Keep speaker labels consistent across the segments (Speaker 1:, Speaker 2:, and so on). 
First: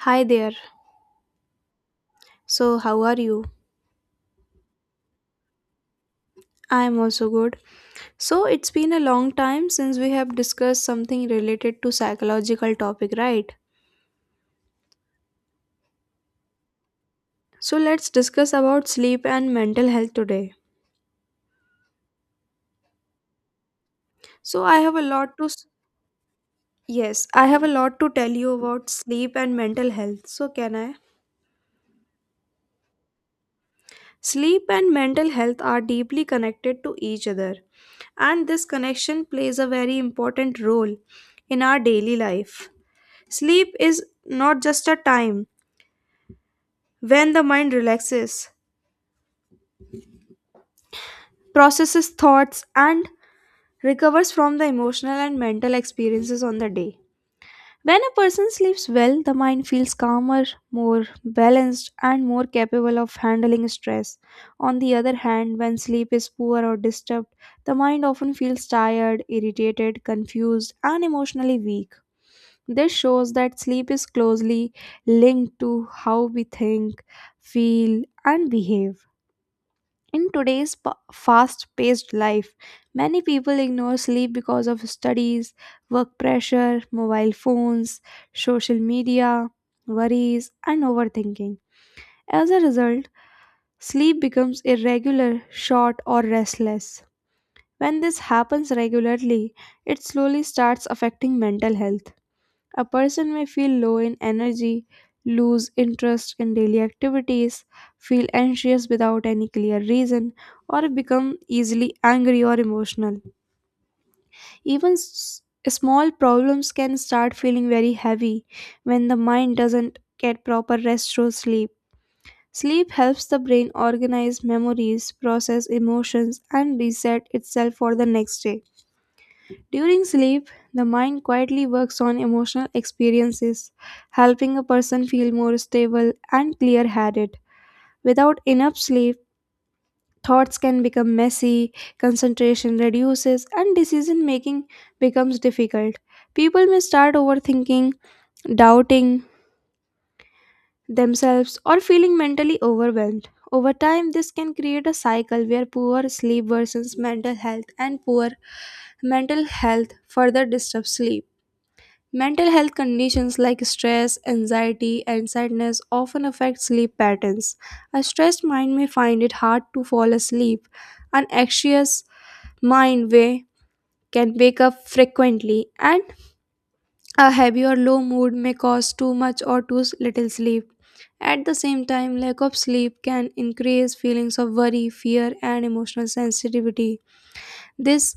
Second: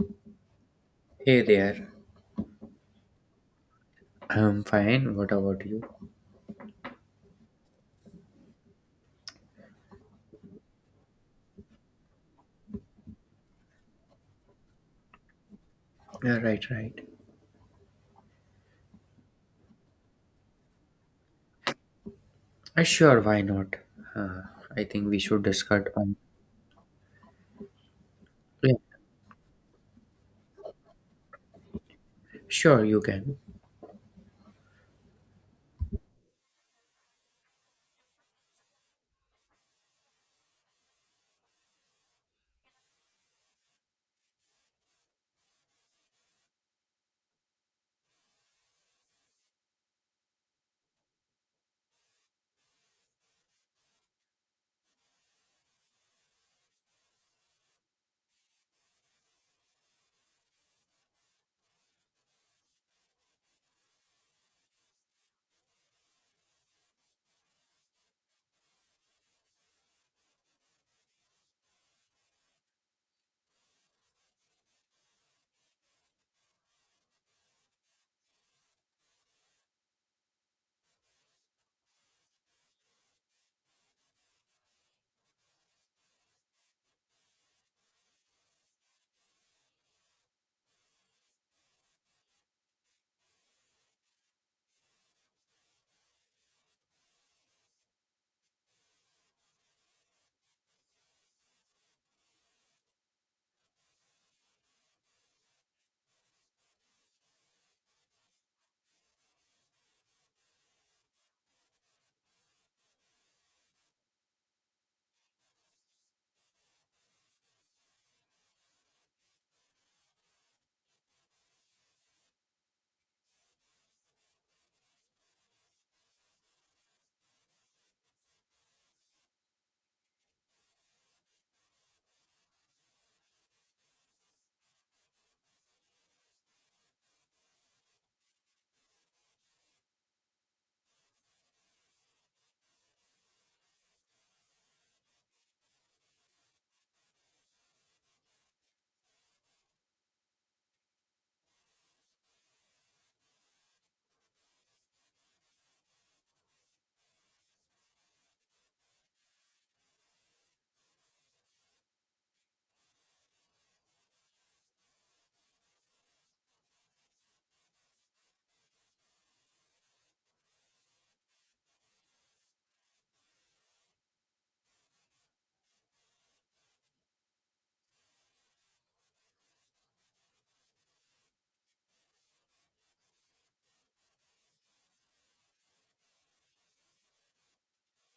Speaker 1: Hi there.
Speaker 2: Hey there.
Speaker 1: So, how are you?
Speaker 2: I'm fine. What about you?
Speaker 1: I am also good. So, it's been a long time since we have discussed something related to psychological topic, right?
Speaker 2: Yeah, right, right.
Speaker 1: So, let's discuss about sleep and mental health today.
Speaker 2: Sure, why not? Uh,
Speaker 1: So, I
Speaker 2: I
Speaker 1: have a
Speaker 2: think we
Speaker 1: lot
Speaker 2: should
Speaker 1: to s-
Speaker 2: discuss on.
Speaker 1: Yes, I have a lot to tell you
Speaker 2: Yeah,
Speaker 1: about sleep and mental health. So, can I?
Speaker 2: sure, you can.
Speaker 1: Sleep and mental health are deeply connected to each other, and this connection plays a very important role in our daily life. Sleep is not just a time when the mind relaxes, processes thoughts, and recovers from the emotional and mental experiences on the day. When a person sleeps well, the mind feels calmer, more balanced, and more capable of handling stress. On the other hand, when sleep is poor or disturbed, the mind often feels tired, irritated, confused, and emotionally weak. This shows that sleep is closely linked to how we think, feel, and behave. In today's fast paced life, many people ignore sleep because of studies, work pressure, mobile phones, social media, worries, and overthinking. As a result, sleep becomes irregular, short, or restless. When this happens regularly, it slowly starts affecting mental health. A person may feel low in energy, lose interest in daily activities, feel anxious without any clear reason, or become easily angry or emotional. Even small problems can start feeling very heavy when the mind doesn't get proper rest through sleep. Sleep helps the brain organize memories, process emotions, and reset itself for the next day. During sleep, the mind quietly works on emotional experiences, helping a person feel more stable and clear headed. Without enough sleep, thoughts can become messy, concentration reduces, and decision making becomes difficult. People may start overthinking, doubting themselves, or feeling mentally overwhelmed. Over time, this can create a cycle where poor sleep worsens mental health and poor mental health further disturbs sleep. Mental health conditions like stress, anxiety, and sadness often affect sleep patterns. A stressed mind may find it hard to fall asleep. An anxious mind may can wake up frequently, and a heavy or low mood may cause too much or too little sleep. At the same time, lack of sleep can increase feelings of worry, fear, and emotional sensitivity. This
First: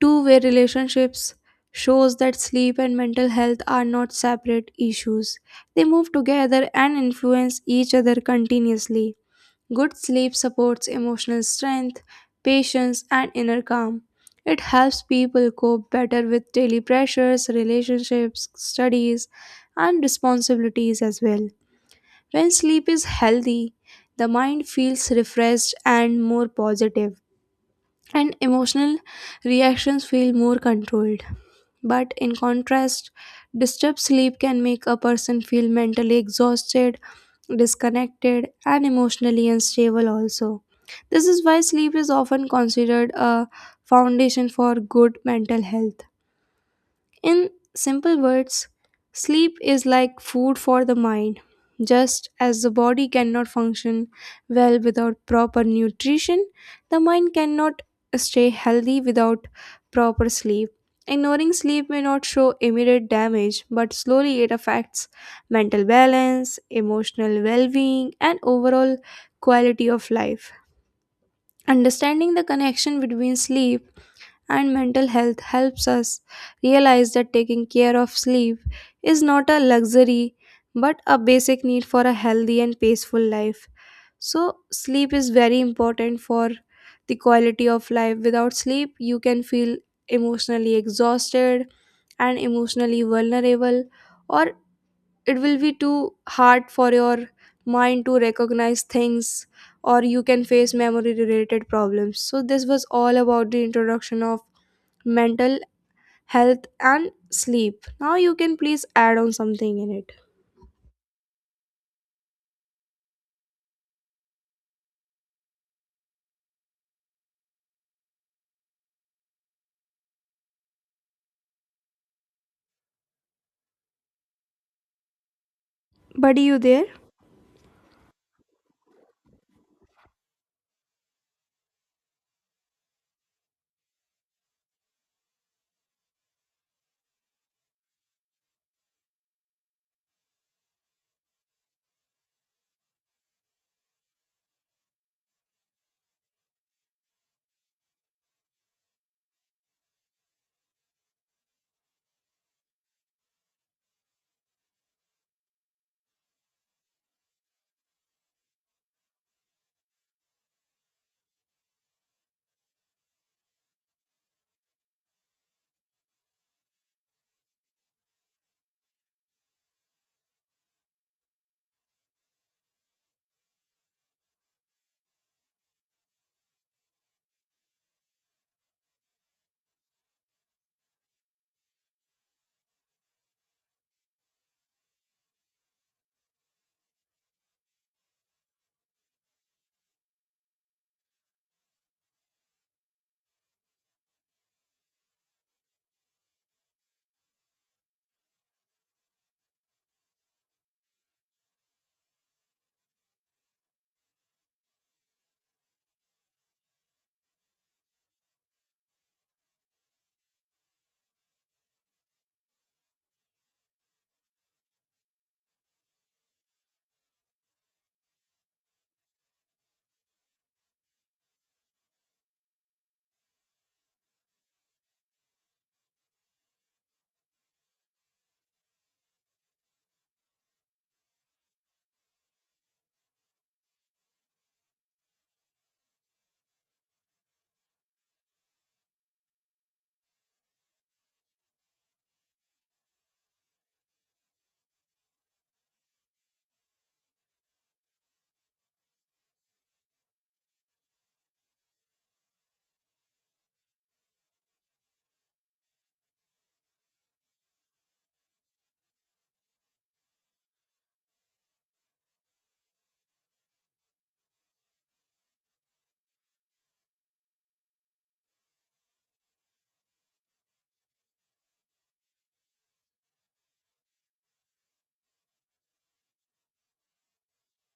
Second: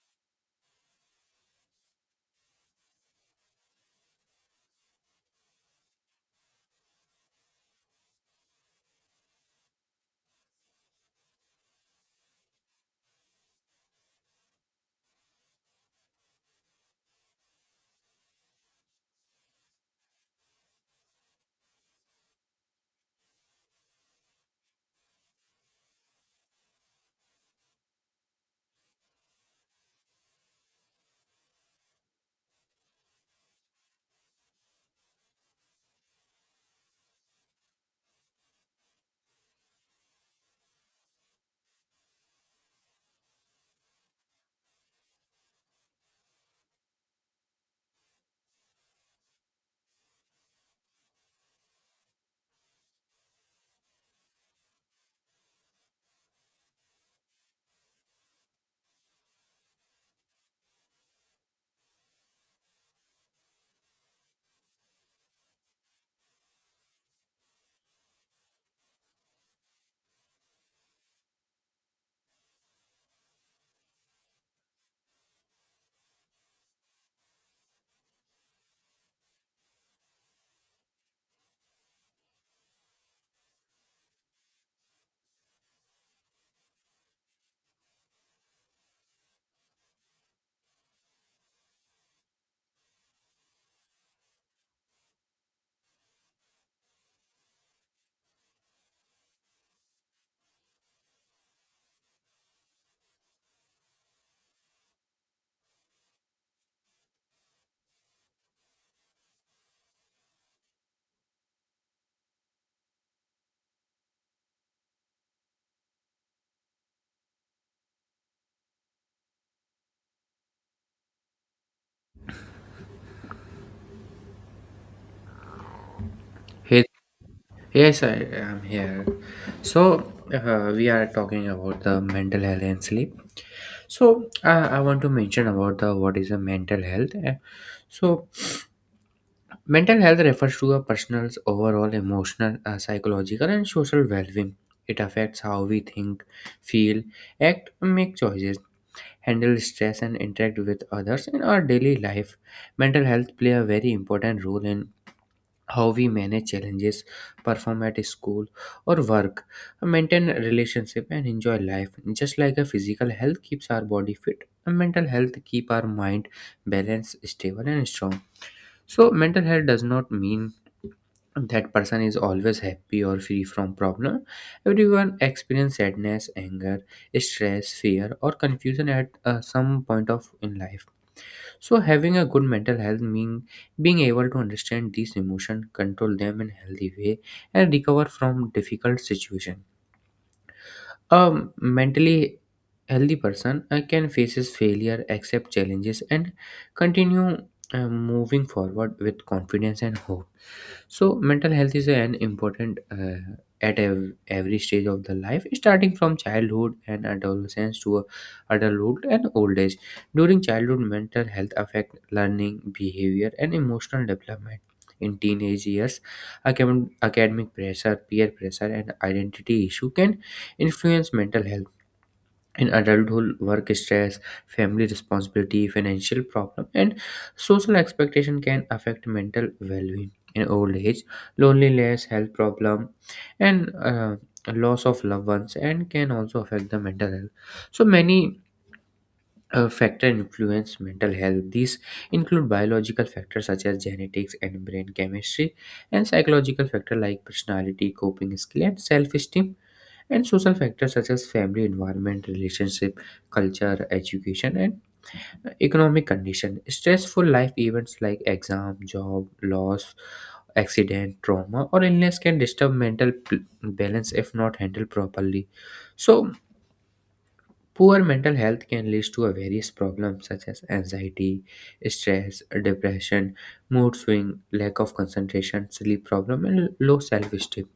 Speaker 1: two-way relationships shows that sleep and mental health are not separate issues. They move together and influence each other continuously. Good sleep supports emotional strength, patience, and inner calm. It helps people cope better with daily pressures, relationships, studies, and responsibilities as well. When sleep is healthy, the mind feels refreshed and more positive, and emotional reactions feel more controlled. But in contrast, disturbed sleep can make a person feel mentally exhausted, disconnected, and emotionally unstable also. This is why sleep is often considered a foundation for good mental health. In simple words, sleep is like food for the mind. Just as the body cannot function well without proper nutrition, the mind cannot stay healthy without proper sleep. Ignoring sleep may not show immediate damage, but slowly it affects mental balance, emotional well being, and overall quality of life. Understanding the connection between sleep and mental health helps us realize that taking care of sleep is not a luxury but a basic need for a healthy and peaceful life. So, sleep is very important for the quality of life. Without sleep, you can feel emotionally exhausted and emotionally vulnerable, or it will be too hard for your mind to recognize things, or you can face memory related problems. So, this was all about the introduction of mental health and sleep. Now you can please add on something in it, buddy. You there?
Speaker 2: Hey, yes, I am here. So, we are talking about the mental health and sleep. So, I want to mention about the what is a mental health. So, mental health refers to a person's overall emotional, psychological, and social well-being. It affects how we think, feel, act, and make choices. Handle stress and interact with others in our daily life. Mental health play a very important role in how we manage challenges, perform at school or work, maintain relationship and enjoy life. Just like a physical health keeps our body fit, a mental health keep our mind balanced, stable and strong. So mental health does not mean that person is always happy or free from problem. Everyone experience sadness, anger, stress, fear or confusion at some point of in life. So having a good mental health mean being able to understand these emotions, control them in healthy way, and recover from difficult situation. A mentally healthy person can faces failure, accept challenges, and continue moving forward with confidence and hope. So, mental health is an important at every stage of the life, starting from childhood and adolescence to adulthood and old age. During childhood, mental health affect learning, behavior, and emotional development. In teenage years, academic pressure, peer pressure, and identity issue can influence mental health. In adulthood, work stress, family responsibility, financial problem and social expectation can affect mental well-being. In old age, loneliness, health problem, and loss of loved ones and can also affect the mental health. So many factor influence mental health. These include biological factors such as genetics and brain chemistry, and psychological factor like personality, coping skill and self-esteem, and social factors such as family, environment, relationship, culture, education, and economic condition. Stressful life events like exam, job, loss, accident, trauma, or illness can disturb mental balance if not handled properly. So, poor mental health can lead to a various problems such as anxiety, stress, depression, mood swing, lack of concentration, sleep problem, and low self-esteem.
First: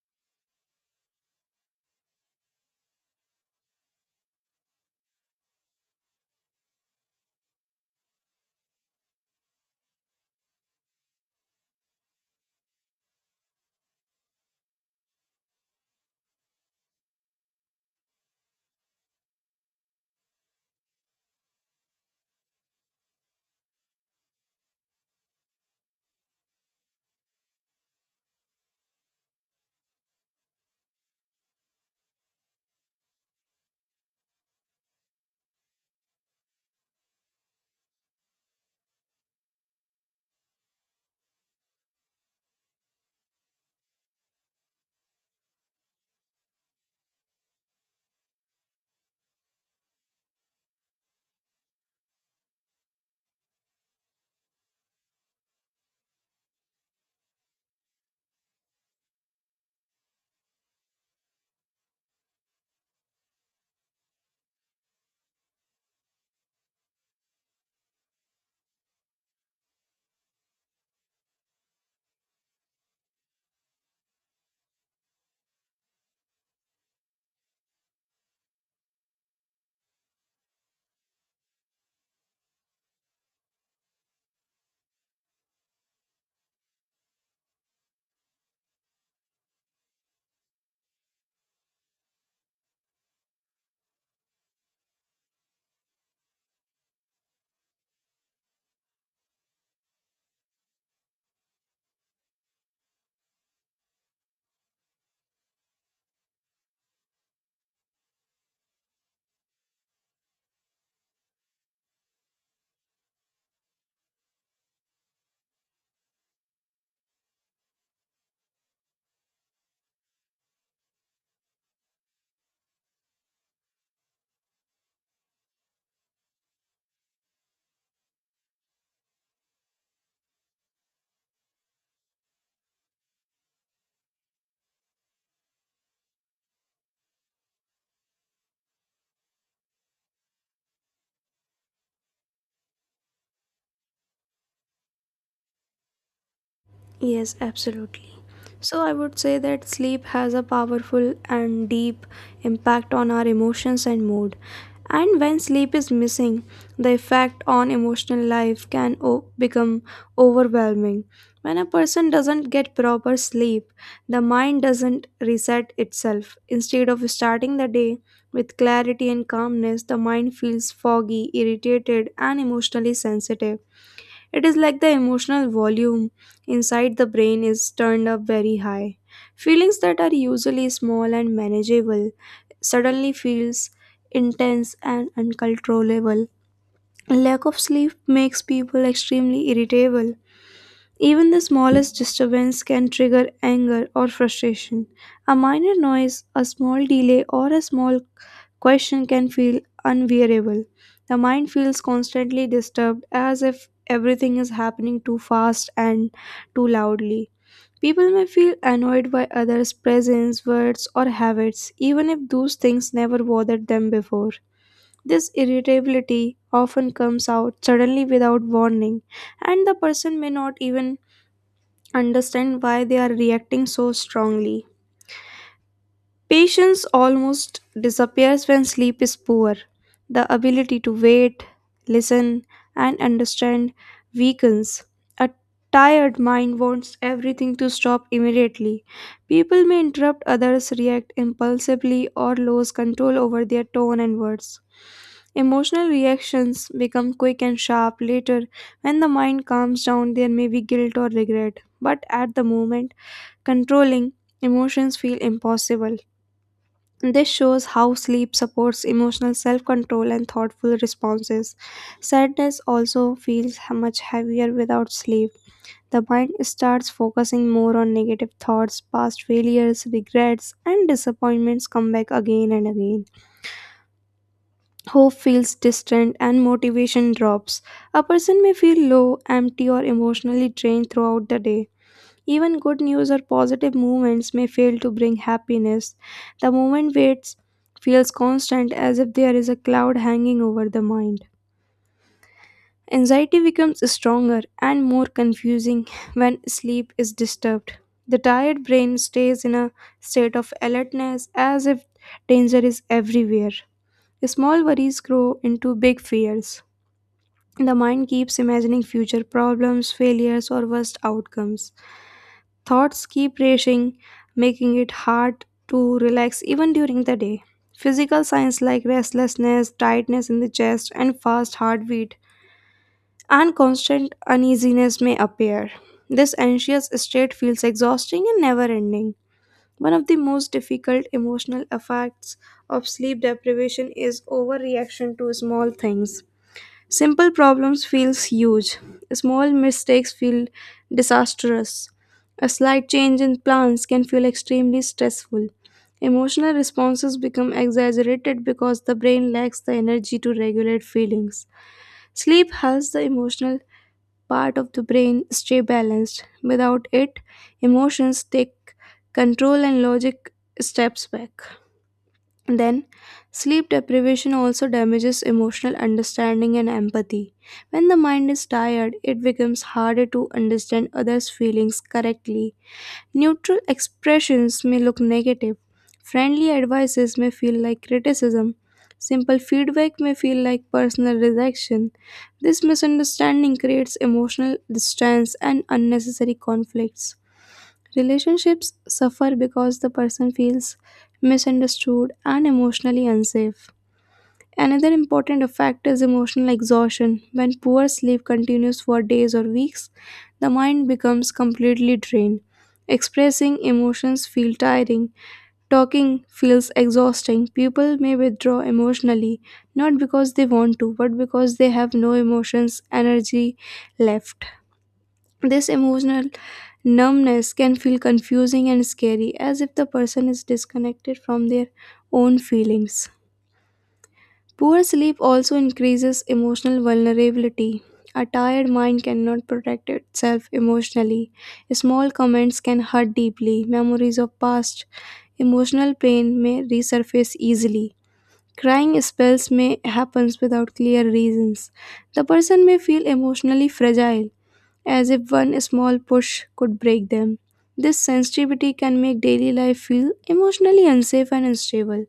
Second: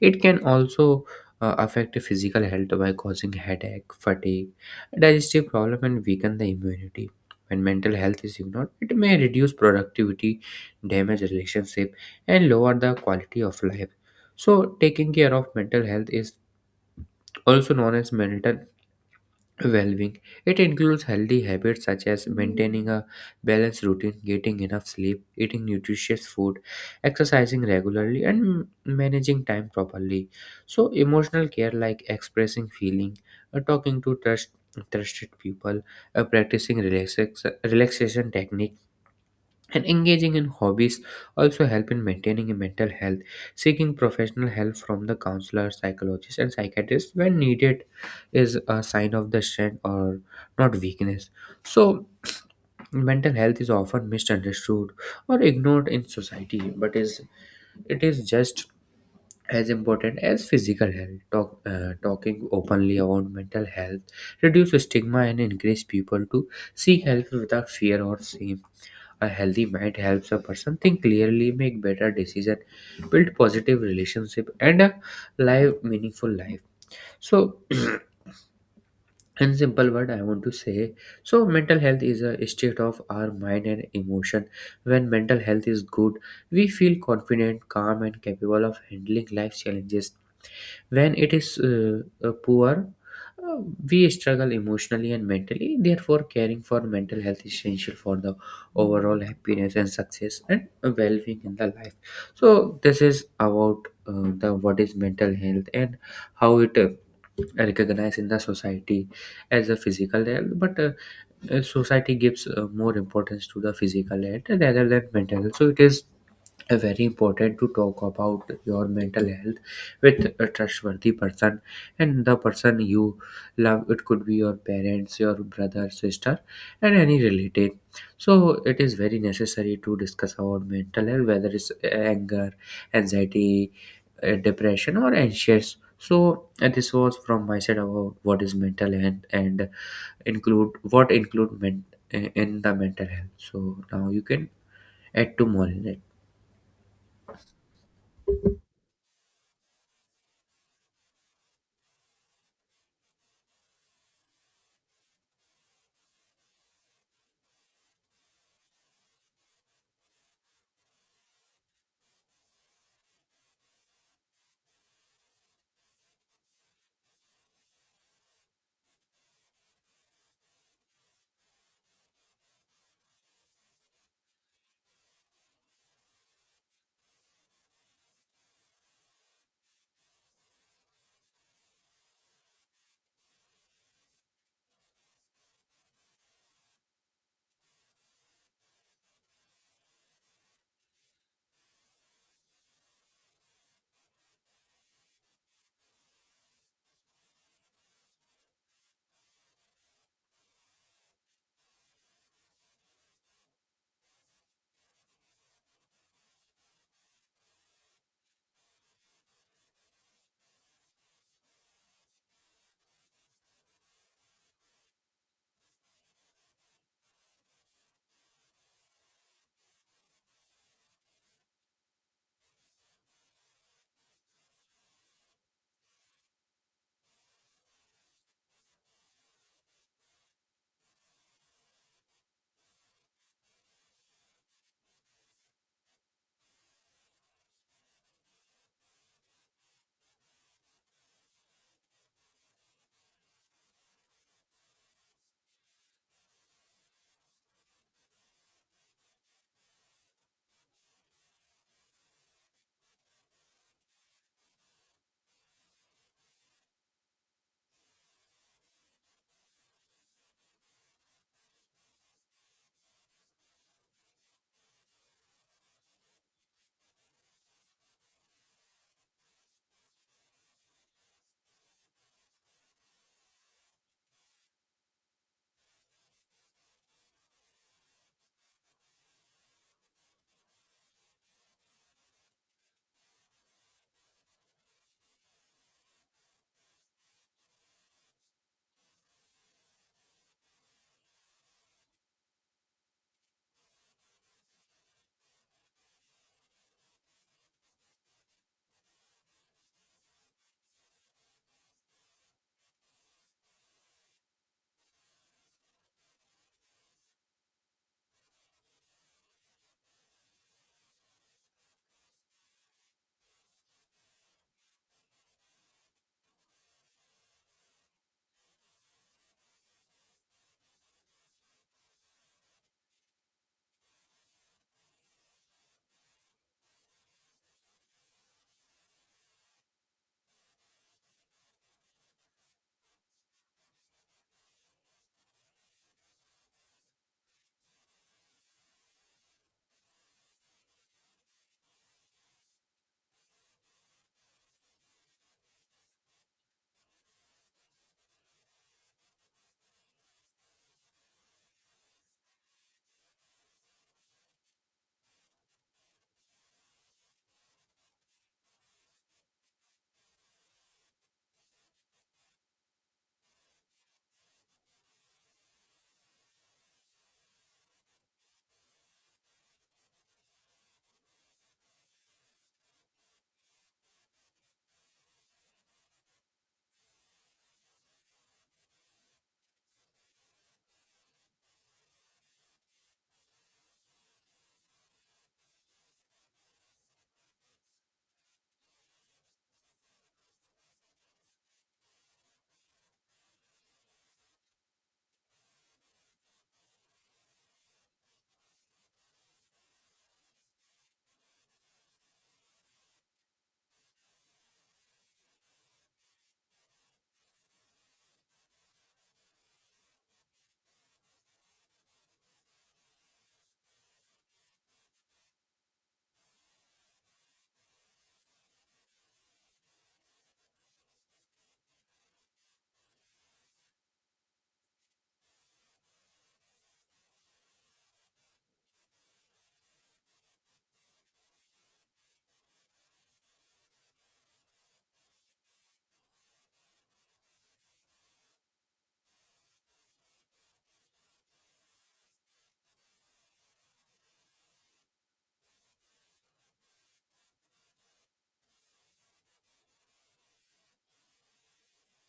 Speaker 2: It can also affect the physical health by causing headache, fatigue, digestive problem, and weaken the immunity. When mental health is ignored, it may reduce productivity, damage relationship, and lower the quality of life. So, taking care of mental health is also known as mental well being. It includes healthy habits such as maintaining a balanced routine, getting enough sleep, eating nutritious food, exercising regularly, and managing time properly. So, emotional care like expressing feeling, uh, talking to trust, trusted people, uh, practicing relaxation techniques and engaging in hobbies also help in maintaining a mental health. Seeking professional help from the counselor, psychologist and psychiatrist when needed is a sign of the strength or not weakness. So mental health is often misunderstood or ignored in society, but is it is just as important as physical health. Talking openly about mental health reduce stigma and encourage people to seek help without fear or shame. A healthy mind helps a person think clearly, make better decision, build positive relationship, and a live meaningful life. So, in simple word, I want to say so mental health is a state of our mind and emotion. When mental health is good, we feel confident, calm, and capable of handling life challenges. When it is poor, uh, we struggle emotionally and mentally. Therefore, caring for mental health is essential for the overall happiness and success and well-being in the life. So, this is about the what is mental health and how it recognized in the society as a physical health. But society gives more importance to the physical health rather than mental health. So, it is very important to talk about your mental health with a trustworthy person and the person you love. It could be your parents, your brother, sister and any relative. So it is very necessary to discuss about mental health, whether it's anger, anxiety, depression or anxious. So this was from my side about what is mental health and include what include in the mental health. So now you can add to more in it.
Speaker 1: Yes, absolutely. So I would say that sleep has a powerful and deep impact on our emotions and mood. And when sleep is missing, the effect on emotional life can become overwhelming. When a person doesn't get proper sleep, the mind doesn't reset itself. Instead of starting the day with clarity and calmness, the mind feels foggy, irritated, and emotionally sensitive. It is like the emotional volume inside the brain is turned up very high. Feelings that are usually small and manageable suddenly feels intense and uncontrollable. Lack of sleep makes people extremely irritable. Even the smallest disturbance can trigger anger or frustration. A minor noise, a small delay, or a small question can feel unbearable. The mind feels constantly disturbed as if everything is happening too fast and too loudly. People may feel annoyed by others' presence, words, or habits, even if those things never bothered them before. This irritability often comes out suddenly without warning, and the person may not even understand why they are reacting so strongly. Patience almost disappears when sleep is poor. The ability to wait, listen, and understand weakens. A tired mind wants everything to stop immediately. People may interrupt others, react impulsively, or lose control over their tone and words. Emotional reactions become quick and sharp later. When the mind calms down, there may be guilt or regret, but at the moment, controlling emotions feel impossible. This shows how sleep supports emotional self control and thoughtful responses. Sadness also feels much heavier without sleep. The mind starts focusing more on negative thoughts, past failures, regrets, and disappointments come back again and again. Hope feels distant and motivation drops. A person may feel low, empty, or emotionally drained throughout the day. Even good news or positive movements may fail to bring happiness. The moment waits feels constant as if there is a cloud hanging over the mind. Anxiety becomes stronger and more confusing when sleep is disturbed. The tired brain stays in a state of alertness as if danger is everywhere. Small worries grow into big fears. The mind keeps imagining future problems, failures, or worst outcomes. Thoughts keep racing, making it hard to relax even during the day. Physical signs like restlessness, tightness in the chest, and fast heartbeat and constant uneasiness may appear. This anxious state feels exhausting and never ending. One of the most difficult emotional effects of sleep deprivation is overreaction to small things. Simple problems feels huge. Small mistakes feel disastrous. A slight change in plans can feel extremely stressful. Emotional responses become exaggerated because the brain lacks the energy to regulate feelings. Sleep helps the emotional part of the brain stay balanced. Without it, emotions take control and logic steps back. Then, sleep deprivation also damages emotional understanding and empathy. When the mind is tired, it becomes harder to understand others' feelings correctly. Neutral expressions may look negative, friendly advices may feel like criticism, simple feedback may feel like personal rejection. This misunderstanding creates emotional distance and unnecessary conflicts. Relationships suffer because the person feels misunderstood and emotionally unsafe. Another important factor is emotional exhaustion. When poor sleep continues for days or weeks, the mind becomes completely drained. Expressing emotions feels tiring. Talking feels exhausting. People may withdraw emotionally, not because they want to, but because they have no emotions, energy left. This emotional numbness can feel confusing and scary, as if the person is disconnected from their own feelings. Poor sleep also increases emotional vulnerability. A tired mind cannot protect itself emotionally. Small comments can hurt deeply. Memories of past emotional pain may resurface easily. Crying spells may happen without clear reasons. The person may feel emotionally fragile as if one small push could break them. This sensitivity can make daily life feel emotionally unsafe and unstable.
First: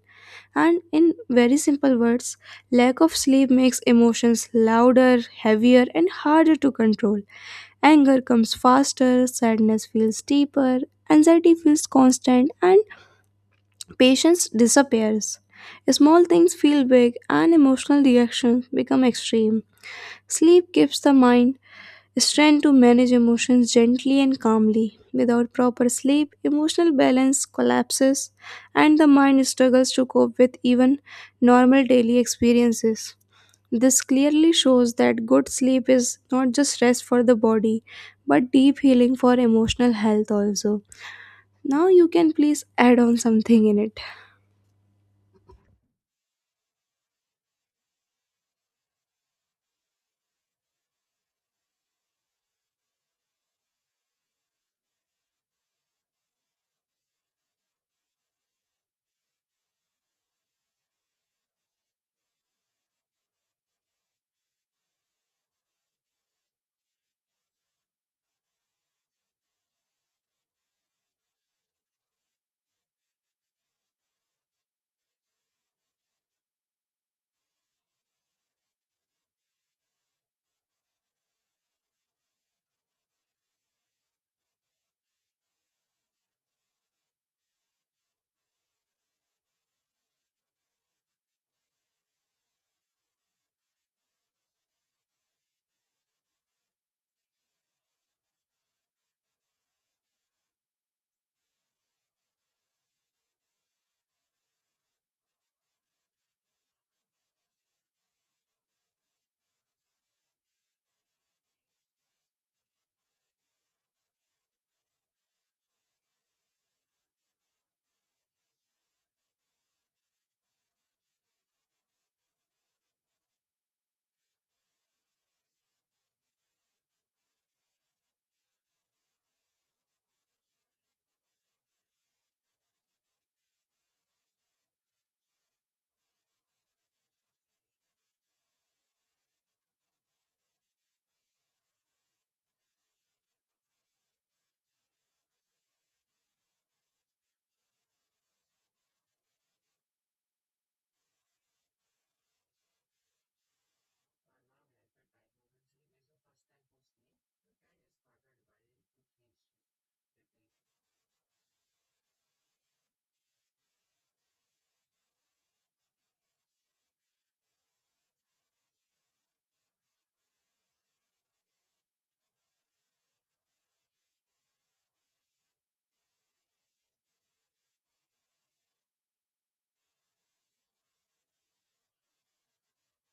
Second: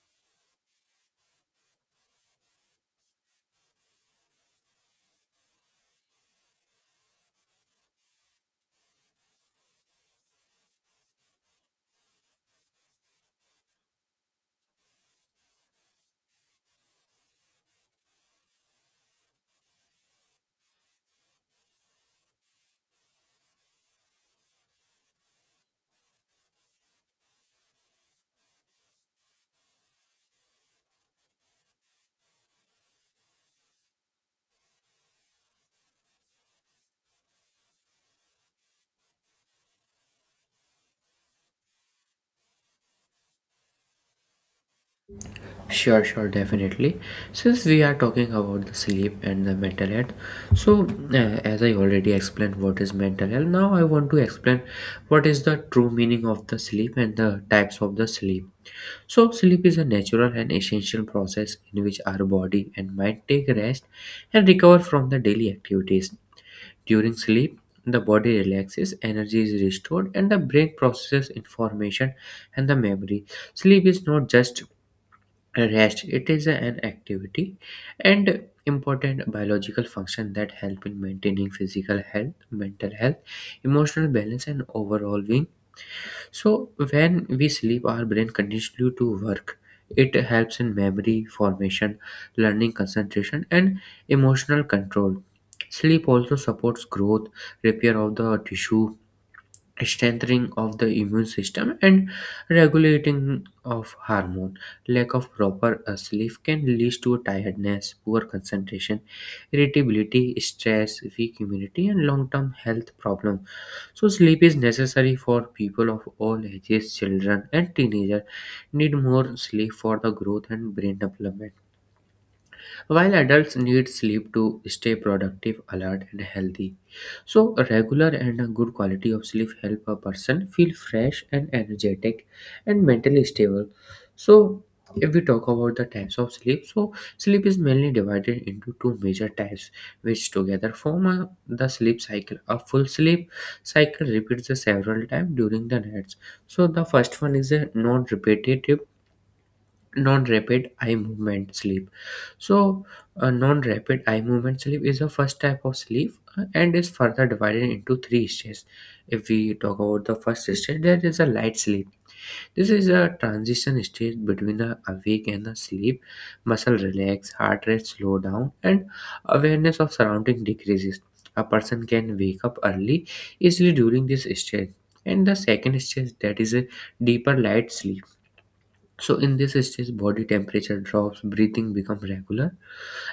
Speaker 1: And in very simple words, lack of sleep makes emotions louder, heavier, and harder to control. Anger comes faster, sadness feels deeper, anxiety feels constant, and patience disappears. Small things feel big, and emotional reactions become extreme. Sleep keeps the mind strength to manage emotions gently and calmly. Without proper sleep, emotional balance collapses and the mind struggles to cope with even normal daily experiences. This clearly shows that good sleep is not just rest for the body but deep healing for emotional health also. Now you can please add on something in it.
Speaker 2: Sure, sure, definitely. Since we are talking about the sleep and the mental health, so uh, as I already explained what is mental health, now I want to explain what is the true meaning of the sleep and the types of the sleep. So, sleep is a natural and essential process in which our body and mind take rest and recover from the daily activities. During sleep, the body relaxes, energy is restored, and the brain processes information and the memory. Sleep is not just rest, it is an activity and important biological function that help in maintaining physical health, mental health, emotional balance and overall being. So when we sleep, our brain continues to work. It helps in memory formation, learning, concentration and emotional control. Sleep also supports growth, repair of the tissue, strengthening of the immune system and regulating of hormone. Lack of proper sleep can lead to tiredness, poor concentration, irritability, stress, weak immunity and long-term health problem. So sleep is necessary for people of all ages. Children and teenagers need more sleep for the growth and brain development, while adults need sleep to stay productive, alert, and healthy. So, a regular and a good quality of sleep help a person feel fresh and energetic and mentally stable. So, if we talk about the types of sleep, so sleep is mainly divided into two major types, which together form a, the sleep cycle. A full sleep cycle repeats the several times during the nights. So the first one is a non-repetitive non-rapid eye movement sleep. So a non-rapid eye movement sleep is the first type of sleep and is further divided into three stages. If we talk about the first stage, there is a light sleep. This is a transition stage between a awake and a sleep. Muscle relax, heart rate slow down and awareness of surrounding decreases. A person can wake up early easily during this stage. And the second stage, that is a deeper light sleep. So in this stage, body temperature drops, breathing becomes regular,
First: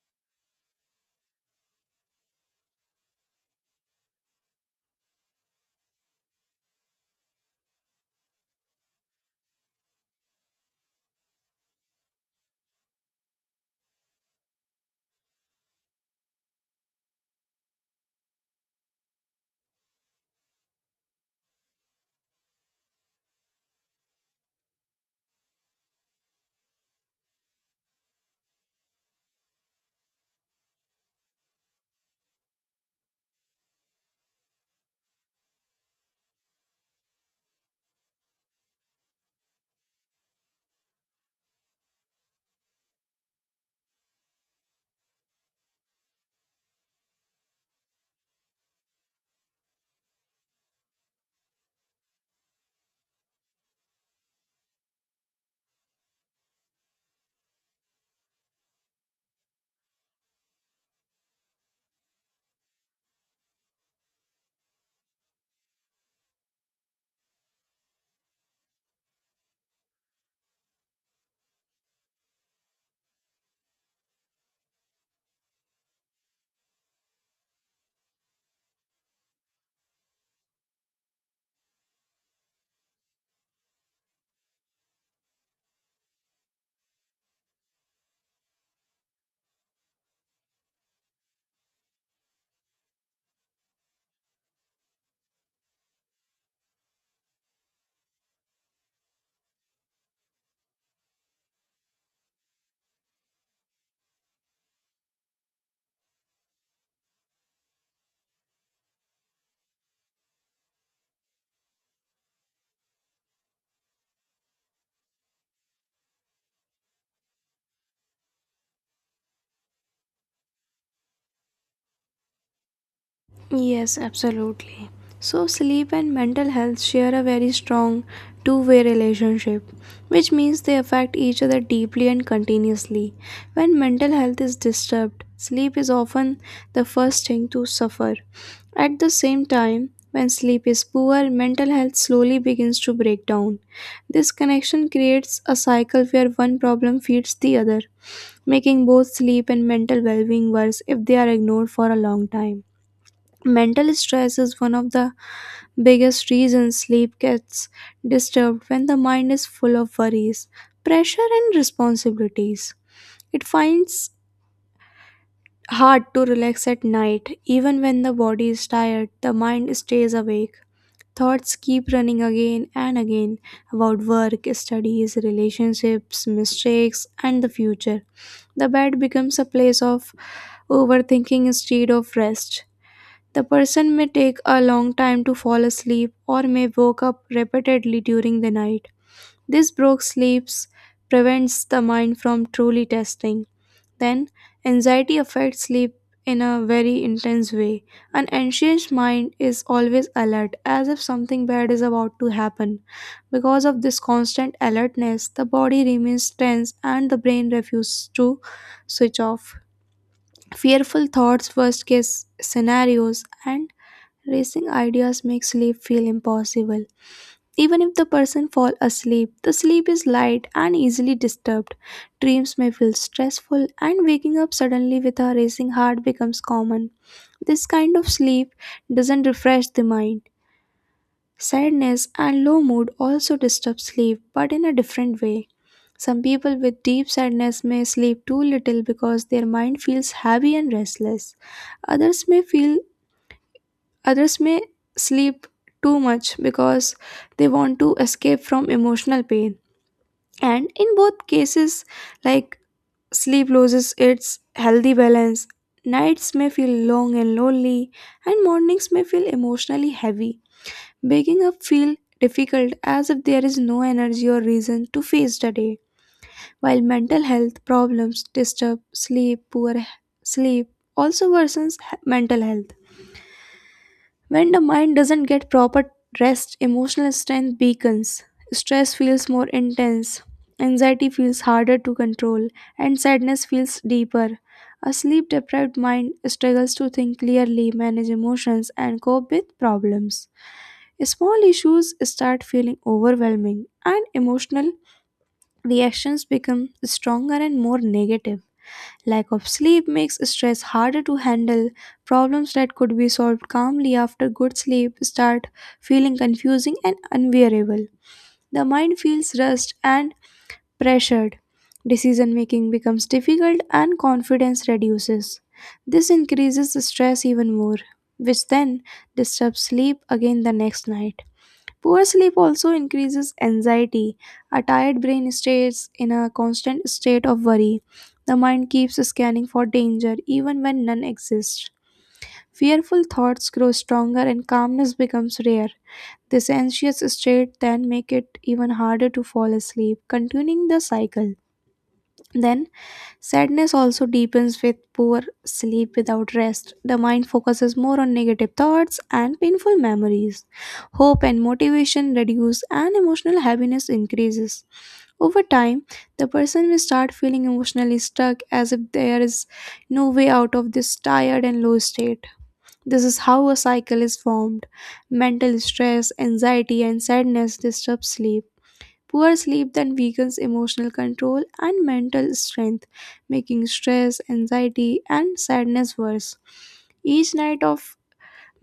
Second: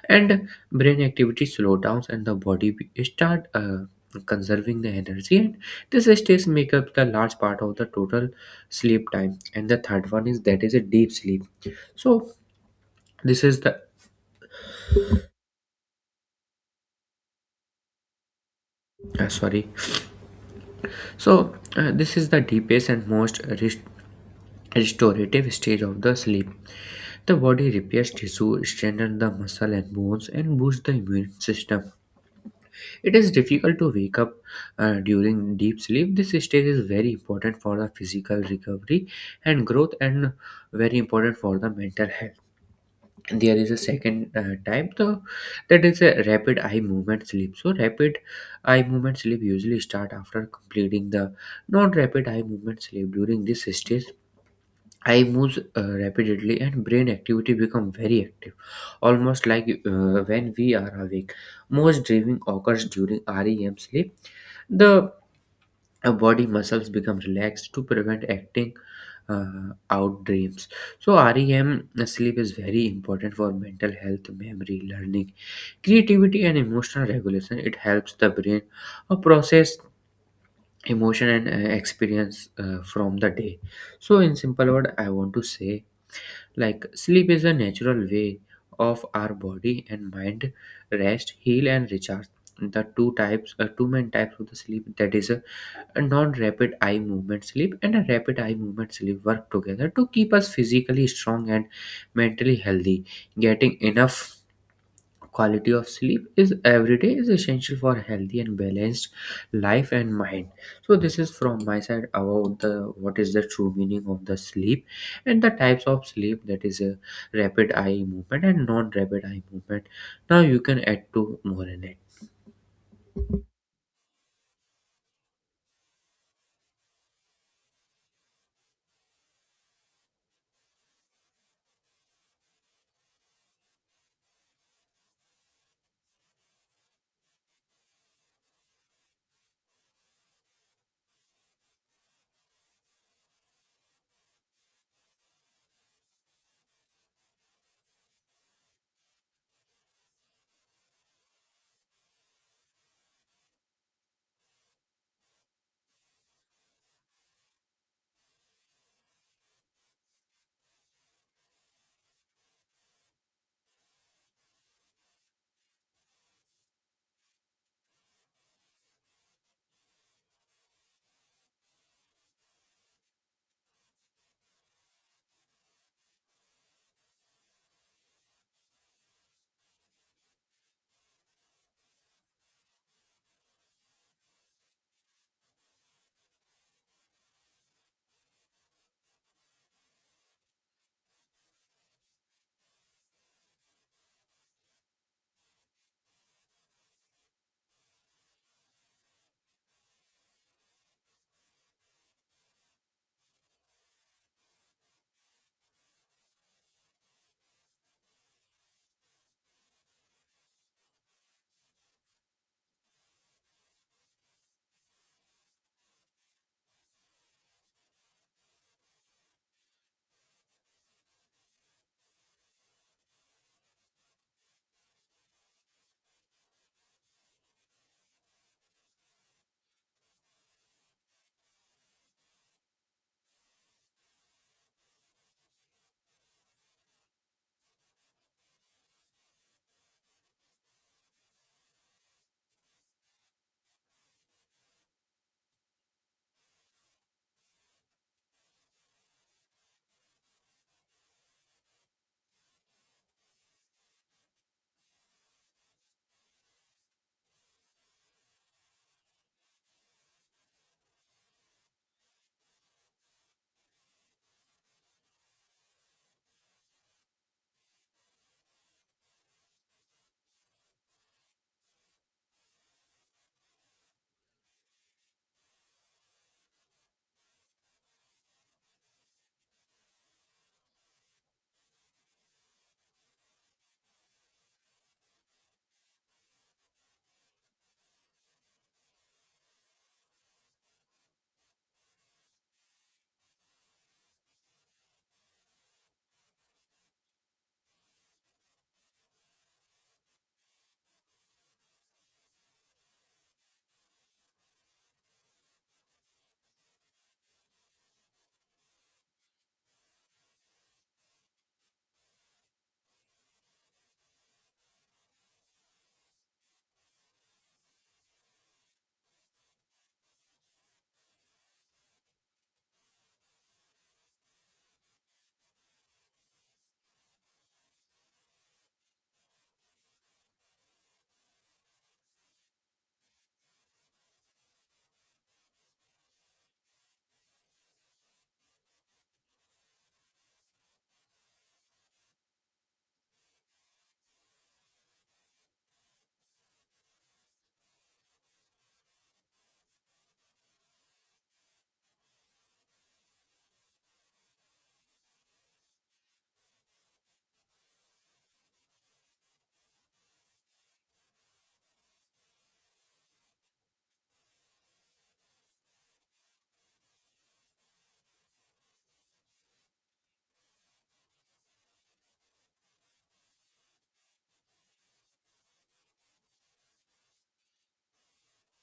Speaker 2: and brain activity slow down, and the body start conserving the energy. And this stage make up the large part of the total sleep time. And the third one is that is a deep sleep. So this is the sorry. So this is the deepest and most restorative stage of the sleep. The body repairs tissue, strengthens the muscle and bones, and boosts the immune system. It is difficult to wake up during deep sleep. This stage is very important for the physical recovery and growth, and very important for the mental health. There is a second type, though, that is a rapid eye movement sleep. So, rapid eye movement sleep usually start after completing the non-rapid eye movement sleep. During this stage, eye moves rapidly and brain activity become very active, almost like when we are awake. Most dreaming occurs during REM sleep. The body muscles become relaxed to prevent acting out dreams. So REM sleep is very important for mental health, memory, learning, creativity, and emotional regulation. It helps the brain process emotion and experience from the day. So in simple word, I want to say like sleep is a natural way of our body and mind rest, heal, and recharge. The two main types of the sleep, that is a non-rapid eye movement sleep and a rapid eye movement sleep, work together to keep us physically strong and mentally healthy. Getting enough quality of sleep is every day is essential for a healthy and balanced life and mind. So this is from my side about the what is the true meaning of the sleep and the types of sleep, that is a rapid eye movement and non-rapid eye movement. Now you can add to more in it.
Speaker 1: Yes, absolutely. So, sleep and mental health share a very strong two-way relationship, which means they affect each other deeply and continuously. When mental health is disturbed, sleep is often the first thing to suffer. At the same time, when sleep is poor, mental health slowly begins to break down. This connection creates a cycle where one problem feeds the other, making both sleep and mental well being worse if they are ignored for a long time. Mental stress is one of the biggest reasons sleep gets disturbed when the mind is full of worries, pressure, and responsibilities. It finds hard to relax at night even when the body is tired, the mind stays awake. Thoughts keep running again and again about work, studies, relationships, mistakes, and the future. The bed becomes a place of overthinking instead of rest. The person may take a long time to fall asleep or may wake up repeatedly during the night. This broken sleep prevents the mind from truly testing. Then, anxiety affects sleep in a very intense way. An anxious mind is always alert, as if something bad is about to happen. Because of this constant alertness, the body remains tense and the brain refuses to switch off. Fearful thoughts, worst case scenarios, and racing ideas make sleep feel impossible. Even if the person fall asleep, the sleep is light and easily disturbed. Dreams may feel stressful and waking up suddenly with a racing heart becomes common. This kind of sleep doesn't refresh the mind. Sadness and low mood also disturb sleep, but in a different way. Some people with deep sadness may sleep too little because their mind feels heavy and restless. Others may feel Others may sleep too much because they want to escape from emotional pain. And in both cases, like sleep loses its healthy balance. Nights may feel long and lonely, and mornings may feel emotionally heavy. Waking up feel difficult as if there is no energy or reason to face the day. While mental health problems disturb sleep, sleep also worsens mental health. When the mind doesn't get proper rest, emotional strength weakens. Stress feels more intense, anxiety feels harder to control, and sadness feels deeper. A sleep deprived mind struggles to think clearly, manage emotions, and cope with problems. Small issues start feeling overwhelming, and emotional reactions become stronger and more negative. Lack of sleep makes stress harder to handle. Problems that could be solved calmly after good sleep start feeling confusing and unbearable. The mind feels rushed and pressured. Decision making becomes difficult and confidence reduces. This increases the stress even more, which then disturbs sleep again the next night. Poor sleep also increases anxiety. A tired brain stays in a constant state of worry. The mind keeps scanning for danger even when none exists. Fearful thoughts grow stronger and calmness becomes rare. This anxious state then make it even harder to fall asleep, continuing the cycle. Then Sadness also deepens with poor sleep without rest. The mind focuses more on negative thoughts and painful memories. Hope and motivation reduce and emotional heaviness increases. Over time, the person will start feeling emotionally stuck as if there is no way out of this tired and low state. This is how a cycle is formed. Mental stress, anxiety, and sadness disturb sleep. Poor sleep then weakens emotional control and mental strength, making stress, anxiety, and sadness worse. Each night of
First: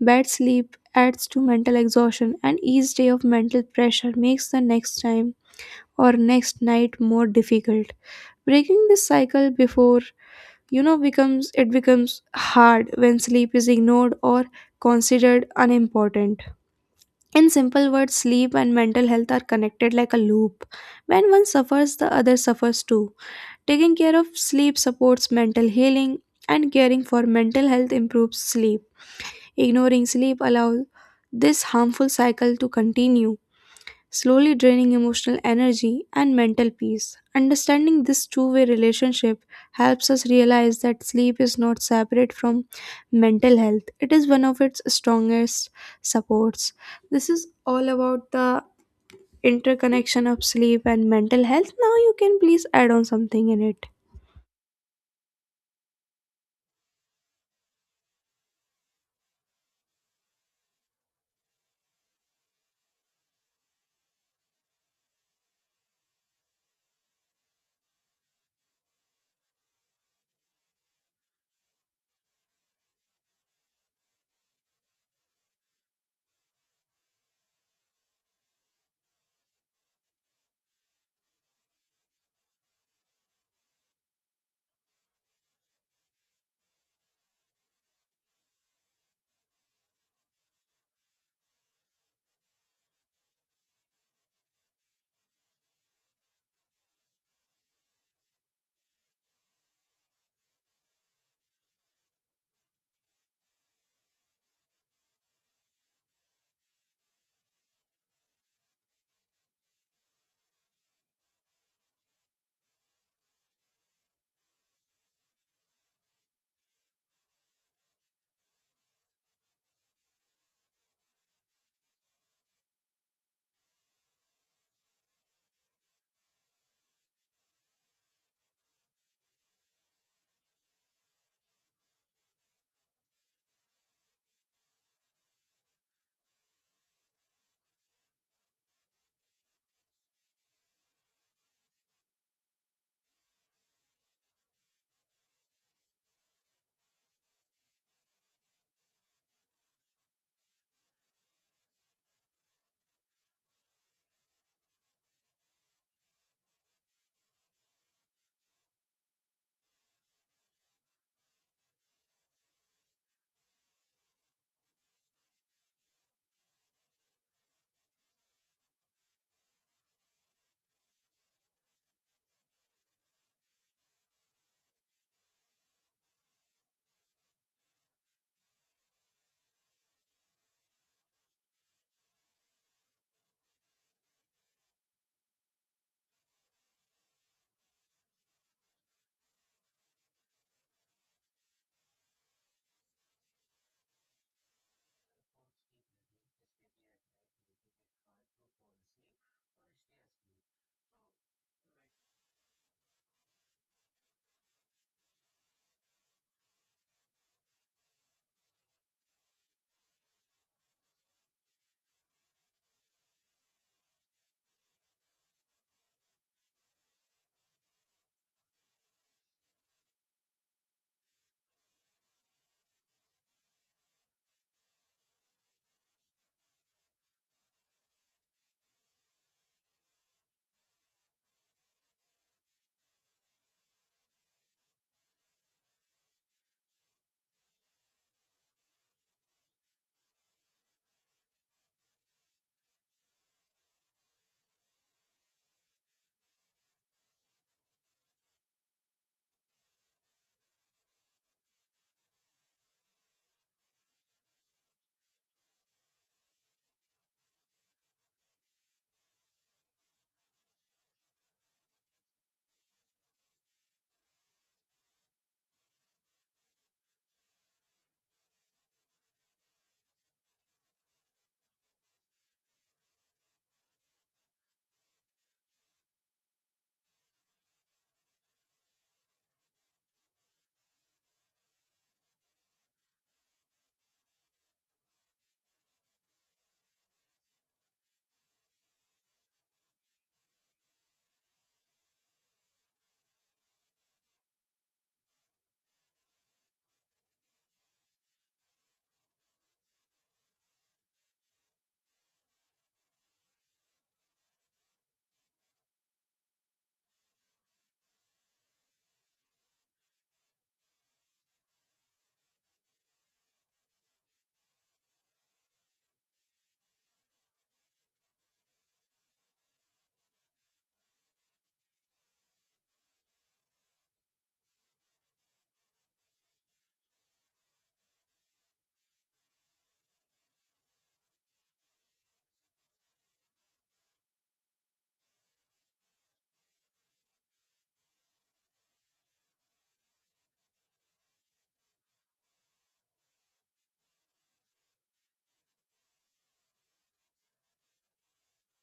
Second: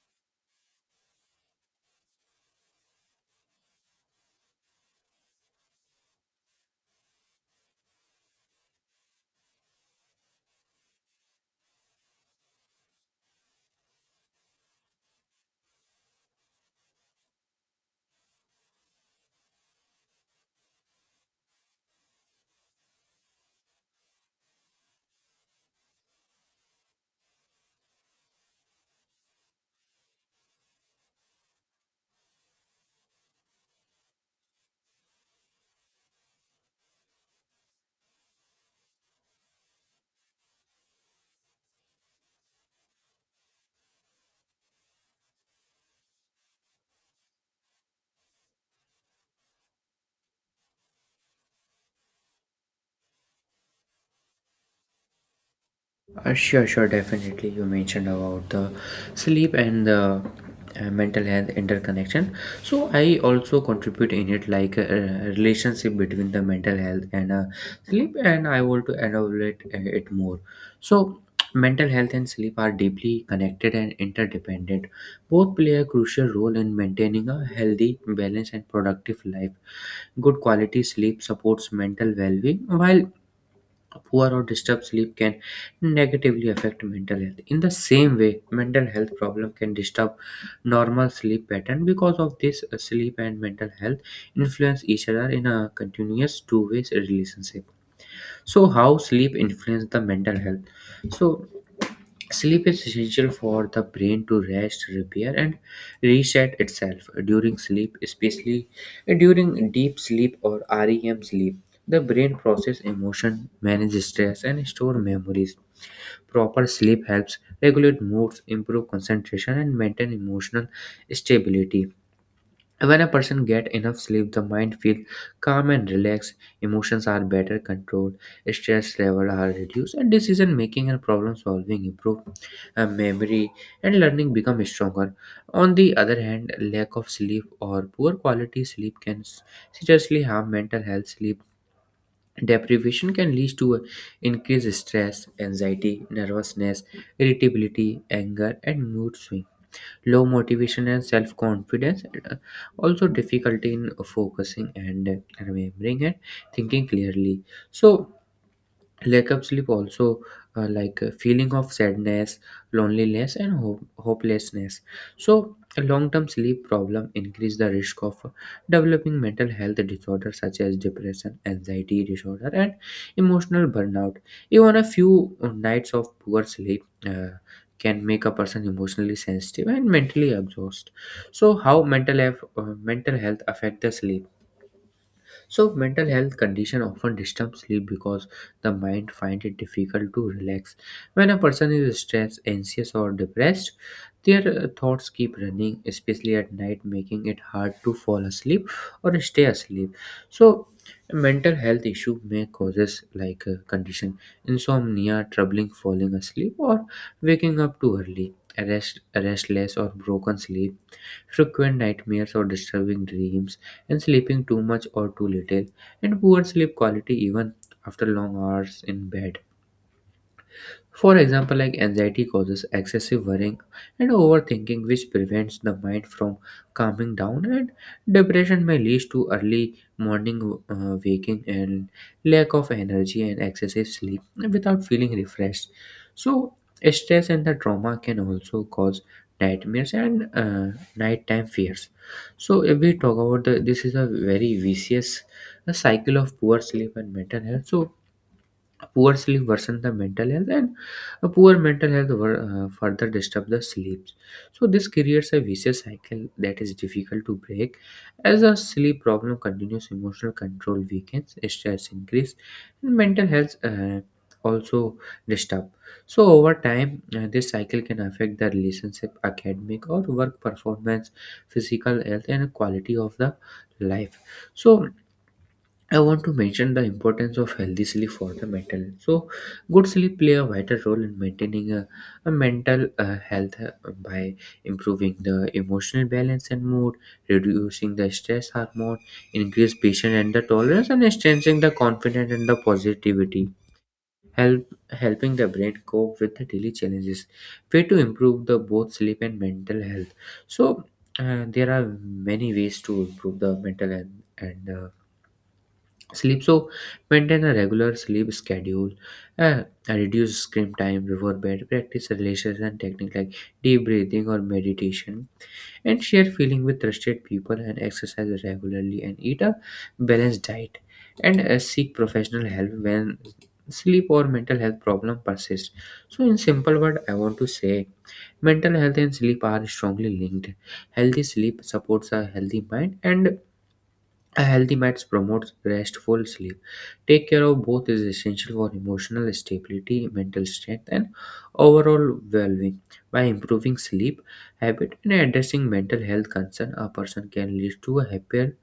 Speaker 1: bad sleep adds to mental exhaustion, and each day of mental pressure makes the next time or next night more difficult. Breaking this cycle before you know becomes it becomes hard when sleep is ignored or considered unimportant. In simple words, sleep and mental health are connected like a loop. When one suffers, the other suffers too. Taking care of sleep supports mental healing, and caring for mental health improves sleep. Ignoring sleep allows this harmful cycle to continue, slowly draining emotional energy and mental peace. Understanding this two-way relationship helps us realize that sleep is not separate from mental health, it is one of its strongest supports. This is all about the interconnection of sleep and mental health. Now, you can please add on something in it.
Speaker 2: Sure, sure, definitely. You mentioned about the sleep and the mental health interconnection. So I also contribute in it like a relationship between the mental health and sleep, and I want to elaborate it more. So mental health and sleep are deeply connected and interdependent. Both play a crucial role in maintaining a healthy, balanced, and productive life. Good quality sleep supports mental well-being, while a poor or disturbed sleep can negatively affect mental health. In the same way, mental health problem can disturb normal sleep pattern. Because of this, sleep and mental health influence each other in a continuous two-way relationship. So how sleep influence the mental health? So Sleep is essential for the brain to rest, repair, and reset itself during sleep, especially during deep sleep or REM sleep. The brain processes emotion, manages stress, and store memories. Proper sleep helps regulate moods, improve concentration, and maintain emotional stability. When a person get enough sleep, the mind feels calm and relaxed, emotions are better controlled, stress levels are reduced, and decision making and problem solving improve. Memory and learning become stronger. On the other hand, lack of sleep or poor quality sleep can seriously harm mental health. Sleep deprivation can lead to increased stress, anxiety, nervousness, irritability, anger, and mood swings, low motivation and self confidence, also difficulty in focusing and remembering and thinking clearly. So, lack of sleep also like a feeling of sadness, loneliness and hopelessness. So long term sleep problem increase the risk of developing mental health disorders such as depression, anxiety disorder and emotional burnout. Even a few nights of poor sleep can make a person emotionally sensitive and mentally exhausted. So how mental health affect the sleep? So mental health condition often disturb sleep because the mind finds it difficult to relax. When a person is stressed, anxious or depressed, their thoughts keep running, especially at night, making it hard to fall asleep or stay asleep. So mental health issue may causes like condition insomnia, troubling falling asleep or waking up too early. Restless or broken sleep, frequent nightmares or disturbing dreams, and sleeping too much or too little, and poor sleep quality even after long hours in bed. For example, like anxiety causes excessive worrying and overthinking, which prevents the mind from calming down, and depression may lead to early morning waking and lack of energy and excessive sleep without feeling refreshed. So, stress and the trauma can also cause nightmares and nighttime fears. So, if we talk about the, this is a very vicious cycle of poor sleep and mental health. So, poor sleep worsens the mental health, and a poor mental health further disturb the sleep. So this creates a vicious cycle that is difficult to break. As a sleep problem continues, emotional control weakens, stress increase, and mental health also disturb. So over time, this cycle can affect the relationship, academic or work performance, physical health, and quality of the life. So I want to mention the importance of healthy sleep for the mental. So, good sleep play a vital role in maintaining a mental health by improving the emotional balance and mood, reducing the stress hormone, increase patience and the tolerance, and strengthening the confidence and the positivity. Helping the brain cope with the daily challenges. Way to improve the both sleep and mental health. So, there are many ways to improve the mental and sleep. So maintain a regular sleep schedule uh, and reduce screen time before bed, practice relaxation technique like deep breathing or meditation, and share feeling with trusted people and exercise regularly and eat a balanced diet and seek professional help when sleep or mental health problem persist. So in simple word I want to say, mental health and sleep are strongly linked. Healthy sleep supports a healthy mind and a healthy mind promotes restful sleep. Take care of both is essential for emotional stability, mental strength, and overall well-being. By improving sleep habit and addressing mental health concern, a person can lead to a happier,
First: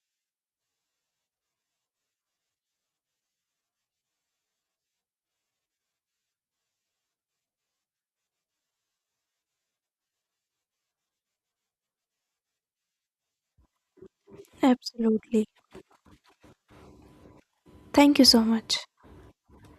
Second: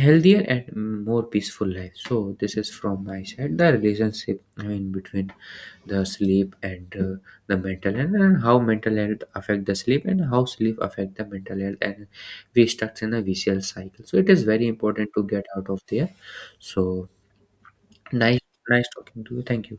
Speaker 2: healthier and more peaceful life. So this is from my side, the relationship I mean between the sleep and the mental health, and how mental health affect the sleep and how sleep affect the mental health, and we stuck in a vicious cycle, so it is very important to get
Speaker 1: Absolutely.
Speaker 2: out of there. So
Speaker 1: Thank you
Speaker 2: nice,
Speaker 1: so much.
Speaker 2: nice talking to you. Thank you.